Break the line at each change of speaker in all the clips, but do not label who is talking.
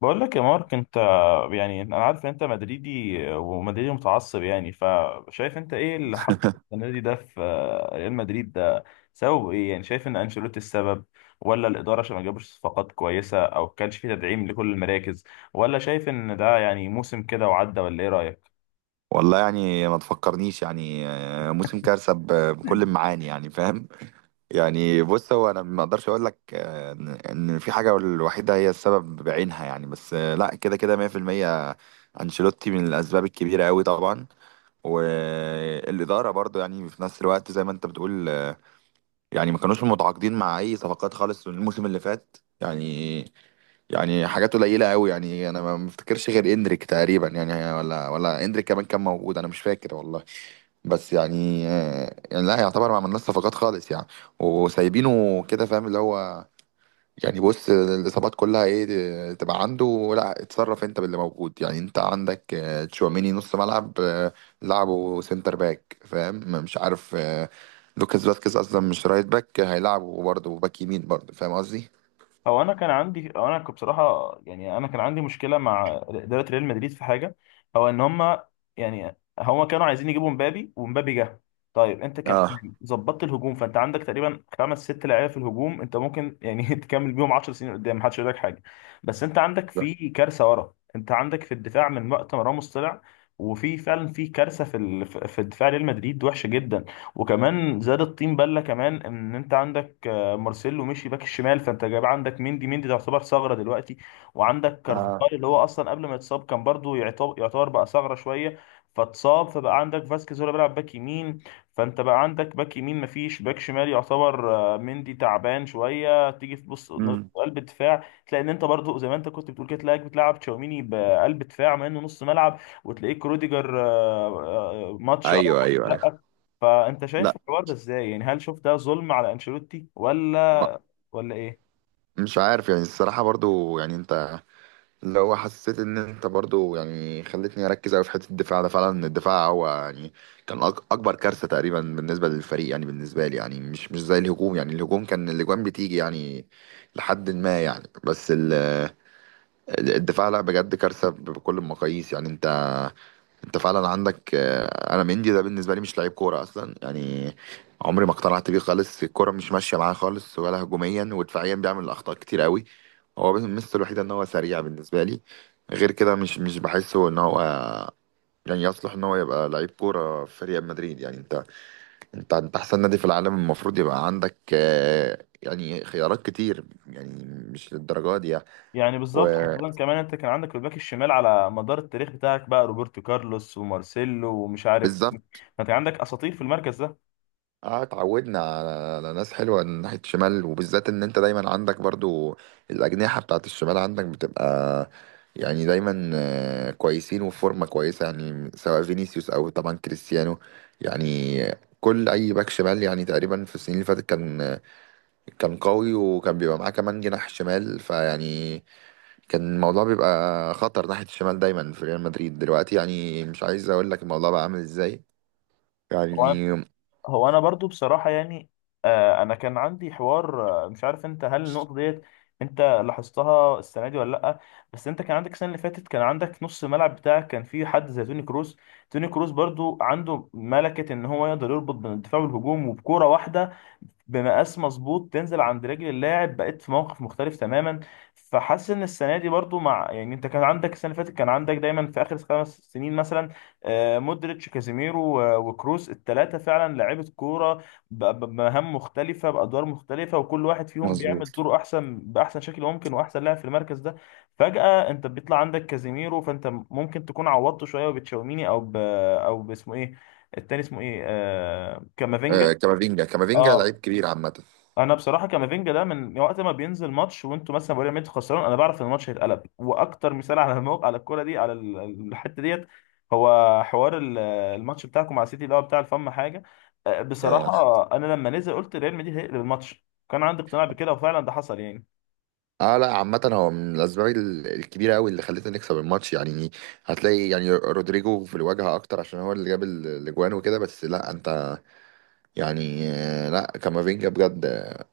بقول لك يا مارك انت. يعني انا عارف ان انت مدريدي ومدريدي متعصب، يعني فشايف انت ايه اللي حصل السنه دي ده في ريال مدريد ده؟ سبب ايه؟ يعني شايف ان انشيلوتي السبب ولا الاداره عشان ما جابش صفقات كويسه او كانش في تدعيم لكل المراكز، ولا شايف ان ده يعني موسم كده وعدى؟ ولا ايه رايك؟
والله يعني ما تفكرنيش يعني موسم كارثة بكل المعاني يعني فاهم. يعني بص هو انا ما اقدرش اقول لك إن في حاجة الوحيدة هي السبب بعينها يعني بس لا كده كده 100% انشيلوتي من الاسباب الكبيرة قوي طبعا. والإدارة برضو يعني في نفس الوقت زي ما انت بتقول يعني ما كانوش متعاقدين مع اي صفقات خالص الموسم اللي فات يعني. يعني حاجات قليلة أوي يعني أنا ما مفتكرش غير إندريك تقريبا يعني ولا إندريك كمان كان موجود، أنا مش فاكر والله. بس يعني يعني لا يعتبر ما عملناش صفقات خالص يعني، وسايبينه كده فاهم اللي هو. يعني بص الإصابات كلها إيه تبقى عنده، لا اتصرف أنت باللي موجود يعني. أنت عندك تشواميني نص ملعب، لعبه سنتر باك، فاهم؟ مش عارف آه، لوكاس فاسكيز أصلا مش رايت باك، هيلعبه برضه باك يمين برضه، فاهم قصدي؟
هو انا كنت بصراحه، يعني انا كان عندي مشكله مع اداره ريال مدريد في حاجه، هو ان هم يعني هم كانوا عايزين يجيبوا مبابي ومبابي جه. طيب انت كان
اه.
يعني ظبطت الهجوم، فانت عندك تقريبا خمس ست لعيبه في الهجوم، انت ممكن يعني تكمل بيهم 10 سنين قدام محدش يقول لك حاجه. بس انت عندك في كارثه ورا، انت عندك في الدفاع من وقت ما راموس طلع، وفي فعلا في كارثه في ال- في في دفاع ريال مدريد وحشه جدا. وكمان زاد الطين بله، كمان ان انت عندك مارسيلو مشي باك الشمال، فانت جايب عندك مندي، مندي تعتبر ثغره دلوقتي، وعندك
اه.
كارفاخال اللي هو اصلا قبل ما يتصاب كان برضو يعتبر بقى ثغره شويه، فاتصاب، فبقى عندك فاسكيز هو اللي بيلعب باك يمين، فانت بقى عندك باك يمين مفيش باك شمال يعتبر، مندي تعبان شويه، تيجي في بص
امم
قلب الدفاع تلاقي ان انت برضو زي ما انت كنت بتقول كده، تلاقيك بتلعب تشاوميني بقلب دفاع مع انه نص ملعب، وتلاقيك روديجر ماتش
ايوه ايوه ايوه.
لا. فانت شايف
لا.
الحوار ده ازاي؟ يعني هل شوف ده ظلم على انشيلوتي
ب-
ولا ايه؟
مش عارف يعني الصراحه، برضو يعني انت لو حسيت ان انت برضو يعني خلتني اركز قوي في حته الدفاع ده، فعلا الدفاع هو يعني كان اكبر كارثه تقريبا بالنسبه للفريق يعني، بالنسبه لي يعني، مش زي الهجوم. يعني الهجوم كان الاجوان بتيجي يعني لحد ما يعني. بس الدفاع لا بجد كارثه بكل المقاييس يعني. انت انت فعلا عندك انا مندي ده بالنسبه لي مش لعيب كوره اصلا يعني، عمري ما اقتنعت بيه خالص، الكوره مش ماشيه معاه خالص، ولا هجوميا ودفاعيا بيعمل اخطاء كتير قوي. هو بس الميزه الوحيده ان هو سريع بالنسبه لي، غير كده مش بحسه ان هو يعني يصلح ان هو يبقى لعيب كوره في ريال مدريد يعني. انت انت احسن نادي في العالم، المفروض يبقى عندك يعني خيارات كتير يعني، مش للدرجه دي يعني.
يعني بالظبط، خاصة كمان انت كان عندك الباك الشمال على مدار التاريخ بتاعك بقى روبرتو كارلوس ومارسيلو ومش عارف مين.
وبالظبط.
ما انت عندك اساطير في المركز ده.
اه اتعودنا على ناس حلوه من ناحيه الشمال، وبالذات ان انت دايما عندك برضو الاجنحه بتاعت الشمال عندك بتبقى يعني دايما كويسين وفي فورمه كويسه يعني، سواء فينيسيوس او طبعا كريستيانو يعني. كل اي باك شمال يعني تقريبا في السنين اللي فاتت كان كان قوي، وكان بيبقى معاه كمان جناح شمال، فيعني كان الموضوع بيبقى خطر ناحيه الشمال دايما في ريال مدريد. دلوقتي يعني مش عايز اقول لك الموضوع بقى عامل ازاي يعني.
هو انا برضو بصراحه، يعني انا كان عندي حوار، مش عارف انت هل النقطه ديت انت لاحظتها السنه دي ولا لا؟ بس انت كان عندك السنه اللي فاتت كان عندك نص الملعب بتاعك كان فيه حد زي توني كروس. توني كروس برضو عنده ملكه ان هو يقدر يربط بين الدفاع والهجوم، وبكوره واحده بمقاس مظبوط تنزل عند رجل اللاعب بقيت في موقف مختلف تماما. فحاسس ان السنه دي برضو مع يعني انت كان عندك السنه اللي فاتت كان عندك دايما في اخر خمس سنين مثلا مودريتش، كازيميرو و- وكروس، الثلاثه فعلا لعيبه كوره ب- ب- بمهام مختلفه، بادوار مختلفه، وكل واحد فيهم
مظبوط.
بيعمل دوره احسن باحسن شكل ممكن، واحسن لاعب في المركز ده. فجاه انت بيطلع عندك كازيميرو، فانت ممكن تكون عوضته شويه وبتشاوميني او باسمه ايه، التاني اسمه ايه، كامافينجا.
آه كامافينجا كامافينجا
اه،
لعيب كبير عامة.
انا بصراحه كامافينجا ده من وقت ما بينزل ماتش وانتوا مثلا بايرن ميونخ خسران، انا بعرف ان الماتش هيتقلب. واكتر مثال على الموقع على الكوره دي الحته ديت، هو حوار الماتش بتاعكم مع سيتي اللي هو بتاع الفم حاجه.
يا
بصراحه انا لما نزل قلت ريال مدريد هيقلب الماتش، كان عندي اقتناع بكده وفعلا ده حصل يعني.
اه لا عامة هو من الأسباب الكبيرة أوي اللي خلتنا نكسب الماتش يعني. هتلاقي يعني رودريجو في الواجهة أكتر عشان هو اللي جاب الأجوان وكده، بس لا أنت يعني لا كامافينجا بجد،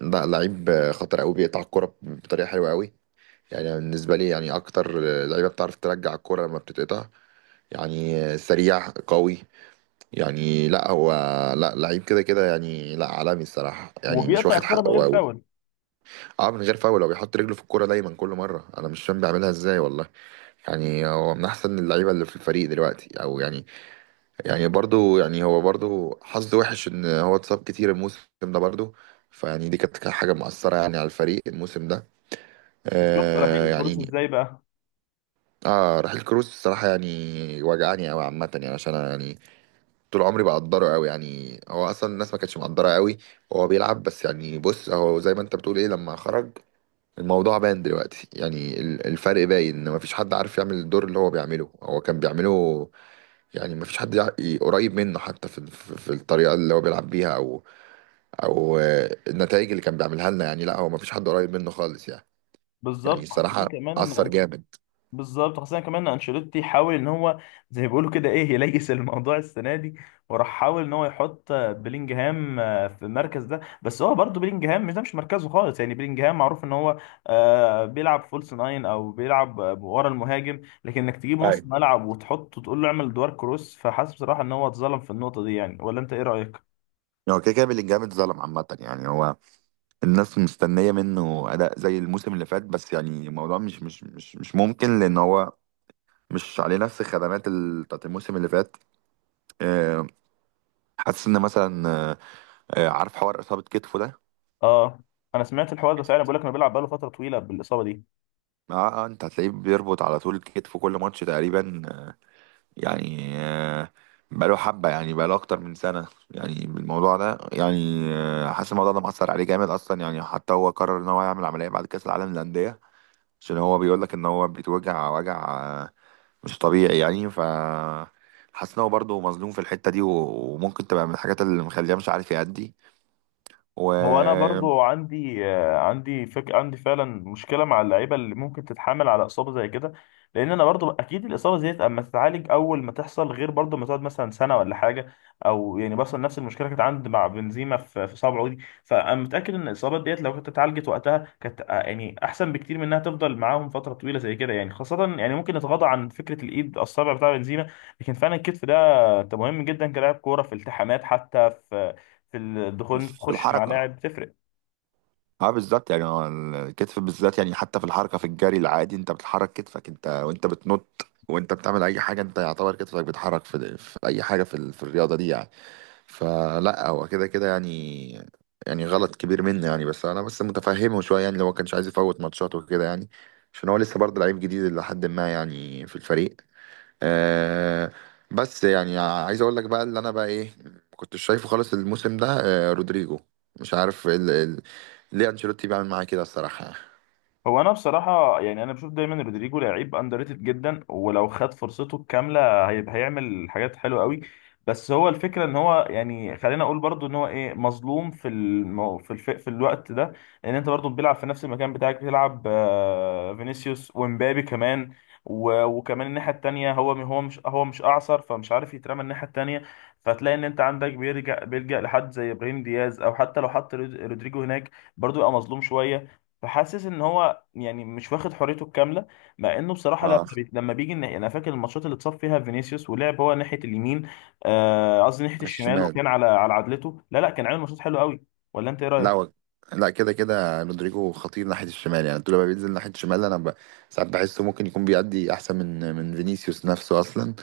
لا لعيب خطر أوي، بيقطع الكورة بطريقة حلوة أوي يعني. بالنسبة لي يعني أكتر لعيبة بتعرف ترجع الكورة لما بتتقطع، يعني سريع قوي يعني. لا هو لا لعيب كده كده يعني، لا عالمي الصراحة يعني مش
وبيقطع
واخد
الكوره
حقه.
من غير فاول.
اه من غير فاول، هو بيحط رجله في الكوره دايما كل مره، انا مش فاهم بيعملها ازاي والله. يعني هو من احسن اللعيبه اللي في الفريق دلوقتي، او يعني يعني برضو يعني هو برضو حظه وحش ان هو اتصاب كتير الموسم ده برضو، فيعني دي كانت حاجه مؤثره يعني على الفريق الموسم ده
وشفت
آه
رحيل كروس
يعني.
ازاي بقى.
اه رحيل كروس الصراحه يعني وجعني قوي عامه، يعني عشان أنا يعني طول عمري بقدره قوي يعني، هو اصلا الناس ما كانتش مقدره قوي وهو بيلعب. بس يعني بص هو زي ما انت بتقول ايه، لما خرج الموضوع باين دلوقتي يعني، الفرق باين، ان مفيش حد عارف يعمل الدور اللي هو بيعمله هو كان بيعمله يعني. مفيش حد قريب منه، حتى في في الطريقة اللي هو بيلعب بيها، او او النتائج اللي كان بيعملها لنا يعني. لا هو مفيش حد قريب منه خالص يعني. يعني
بالظبط خاصه
الصراحة
كمان
أثر
ان
جامد.
بالظبط خاصة كمان انشيلوتي حاول ان هو زي ما بيقولوا كده ايه يليس الموضوع السنة دي، وراح حاول ان هو يحط بلينجهام في المركز ده، بس هو برضه بلينجهام مش، ده مش مركزه خالص يعني. بلينجهام معروف ان هو بيلعب فولس ناين او بيلعب ورا المهاجم، لكن انك تجيبه نص
أيوة.
ملعب وتحطه تقول له اعمل دوار كروس، فحاسس بصراحة ان هو اتظلم في النقطة دي، يعني ولا انت ايه رأيك؟
هو كده كده بلينجهام اتظلم عامة يعني. هو الناس مستنية منه أداء زي الموسم اللي فات، بس يعني الموضوع مش ممكن، لأن هو مش عليه نفس الخدمات بتاعت الموسم اللي فات. آه، حاسس إن مثلا عارف حوار اصابه كتفه ده.
اه، انا سمعت الحوار ده فعلا، بقول لك انه بيلعب بقاله فترة طويلة بالاصابة دي.
اه. انت هتلاقيه بيربط على طول كتفه كل ماتش تقريبا يعني، بقاله حبه يعني، بقاله اكتر من سنه يعني الموضوع ده يعني. حاسس الموضوع ده مأثر عليه جامد اصلا، يعني حتى هو قرر ان هو يعمل عمليه بعد كاس العالم للانديه، عشان هو بيقول لك ان هو بيتوجع وجع آه، مش طبيعي يعني. ف حاسس ان هو برضه مظلوم في الحته دي، وممكن تبقى من الحاجات اللي مخليه مش عارف يأدي
هو انا
وفي
برضو عندي آه، عندي فك عندي فعلا مشكله مع اللعيبه اللي ممكن تتحمل على اصابه زي كده، لان انا برضو اكيد الاصابه ديت اما تتعالج اول ما تحصل غير برضو ما تقعد مثلا سنه ولا حاجه، او يعني مثلا نفس المشكله كانت عندي مع بنزيما في صابعه دي. فانا متاكد ان الاصابات ديت لو كانت اتعالجت وقتها كانت، يعني احسن بكتير من انها تفضل معاهم فتره طويله زي كده يعني. خاصه يعني ممكن نتغاضى عن فكره الايد، الصابع بتاع بنزيما، لكن فعلا الكتف ده مهم جدا كلاعب كوره في التحامات، حتى في الدخول، انت تخش مع
الحركه.
لاعب تفرق.
اه بالظبط يعني هو الكتف بالذات يعني حتى في الحركه في الجري العادي، انت بتحرك كتفك انت وانت بتنط وانت بتعمل اي حاجه، انت يعتبر كتفك بيتحرك في اي حاجه في, في الرياضه دي يعني. فلا هو كده كده يعني، يعني غلط كبير منه يعني، بس انا بس متفهمه شويه يعني لو ما كانش عايز يفوت ماتشات وكده يعني، عشان هو لسه برضه لعيب جديد لحد ما يعني في الفريق آه. بس يعني عايز اقول لك بقى اللي انا بقى ايه ما كنتش شايفه خالص الموسم ده، آه رودريجو، مش عارف ليه انشيلوتي بيعمل معاه كده الصراحه.
هو انا بصراحه يعني انا بشوف دايما رودريجو لعيب اندر ريتد جدا، ولو خد فرصته الكامله هيبقى هيعمل حاجات حلوه قوي. بس هو الفكره ان هو يعني خلينا اقول برضو ان هو ايه مظلوم في الم... في الف... في الوقت ده، لان انت برضو بيلعب في نفس المكان بتاعك بيلعب فينيسيوس ومبابي كمان و... وكمان الناحيه التانيه، هو مش اعصر، فمش عارف يترمى الناحيه التانيه. فتلاقي ان انت عندك بيرجع بيلجأ لحد زي ابراهيم دياز، او حتى لو حط رودريجو هناك برضو يبقى مظلوم شويه. فحاسس ان هو يعني مش واخد حريته الكامله، مع انه بصراحه
اه
لما بيجي انا فاكر الماتشات اللي اتصاب فيها فينيسيوس ولعب هو ناحيه اليمين، قصدي ناحيه
على
الشمال،
الشمال.
وكان على عدلته لا لا كان عامل ماتشات حلوه قوي. ولا انت ايه
لا
رايك؟
هو لا كده كده رودريجو خطير ناحيه الشمال يعني، طول ما بينزل ناحيه الشمال انا ساعات بحسه ممكن يكون بيأدي احسن من فينيسيوس نفسه اصلا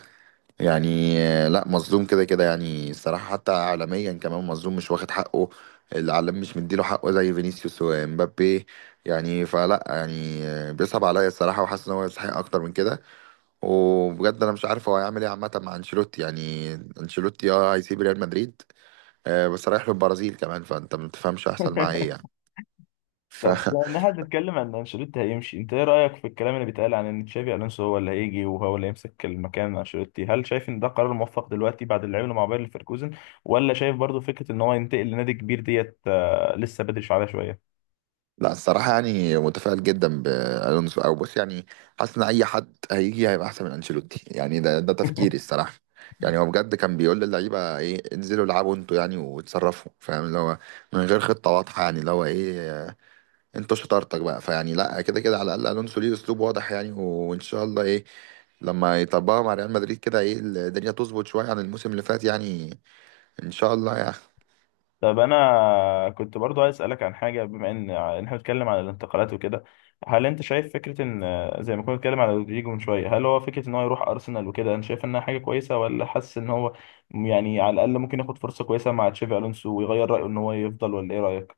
يعني. لا مظلوم كده كده يعني الصراحة، حتى عالميا كمان مظلوم مش واخد حقه، العالم مش مديله حقه زي فينيسيوس ومبابي يعني. فلا يعني بيصعب عليا الصراحة، وحاسس ان هو يستحق اكتر من كده. وبجد انا مش عارف هو هيعمل ايه عامة مع انشيلوتي يعني. انشيلوتي اه هيسيب ريال مدريد، بس رايح للبرازيل كمان، فانت ما بتفهمش هيحصل معاه ايه يعني. ف
طب بما انها بتتكلم عن إن انشيلوتي هيمشي، انت ايه رايك في الكلام اللي بيتقال عن ان تشافي الونسو هو اللي هيجي وهو اللي يمسك المكان انشيلوتي؟ هل شايف ان ده قرار موفق دلوقتي بعد اللي عمله مع باير ليفركوزن، ولا شايف برضو فكره ان هو ينتقل لنادي كبير ديت لسه بدري عليها شويه؟
لا الصراحة يعني متفائل جدا بألونسو، أو بص يعني حاسس إن أي حد هيجي هيبقى أحسن من أنشيلوتي يعني، ده ده تفكيري الصراحة. يعني هو بجد كان بيقول للعيبة إيه انزلوا العبوا أنتوا يعني وتصرفوا، فاهم اللي هو من غير خطة واضحة يعني، اللي هو إيه أنتوا شطارتك بقى. فيعني لا كده كده على الأقل ألونسو ليه أسلوب واضح يعني، وإن شاء الله إيه لما يطبقها مع ريال مدريد كده، إيه الدنيا تظبط شوية عن الموسم اللي فات يعني، إن شاء الله يعني.
طب انا كنت برضو عايز اسالك عن حاجه، بما ان إن احنا بنتكلم عن الانتقالات وكده، هل انت شايف فكره ان زي ما كنا بنتكلم على رودريجو من شويه، هل هو فكره ان هو يروح ارسنال وكده انت شايف انها حاجه كويسه، ولا حاسس ان هو يعني على الاقل ممكن ياخد فرصه كويسه مع تشافي الونسو ويغير رايه ان هو يفضل؟ ولا ايه رايك؟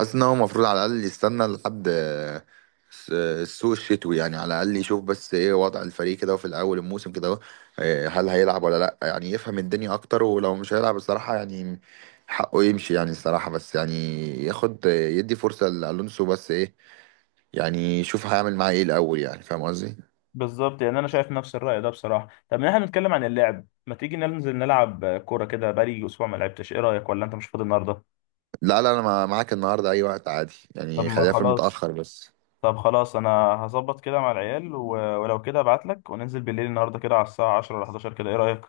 حاسس ان هو المفروض على الاقل يستنى لحد السوق الشتوي يعني، على الاقل يشوف بس ايه وضع الفريق كده في الاول الموسم كده، إيه هل هيلعب ولا لا يعني، يفهم الدنيا اكتر. ولو مش هيلعب الصراحه يعني حقه يمشي يعني الصراحه، بس يعني ياخد يدي فرصه لالونسو بس ايه يعني، يشوف هيعمل معاه ايه الاول يعني، فاهم قصدي؟
بالظبط، يعني انا شايف نفس الراي ده بصراحه. طب إن احنا بنتكلم عن اللعب، ما تيجي ننزل نلعب كوره كده، بقالي اسبوع ما لعبتش، ايه رايك؟ ولا انت مش فاضي النهارده؟
لا لا انا معاك النهارده اي وقت عادي
طب
يعني،
ما
خليها في
خلاص،
المتاخر بس.
طب خلاص انا هظبط كده مع العيال ولو كده ابعت لك، وننزل بالليل النهارده كده على الساعه 10 ولا 11، كده ايه رايك؟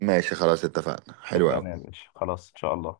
ماشي خلاص اتفقنا حلو قوي.
اتفقنا يا باشا، خلاص ان شاء الله.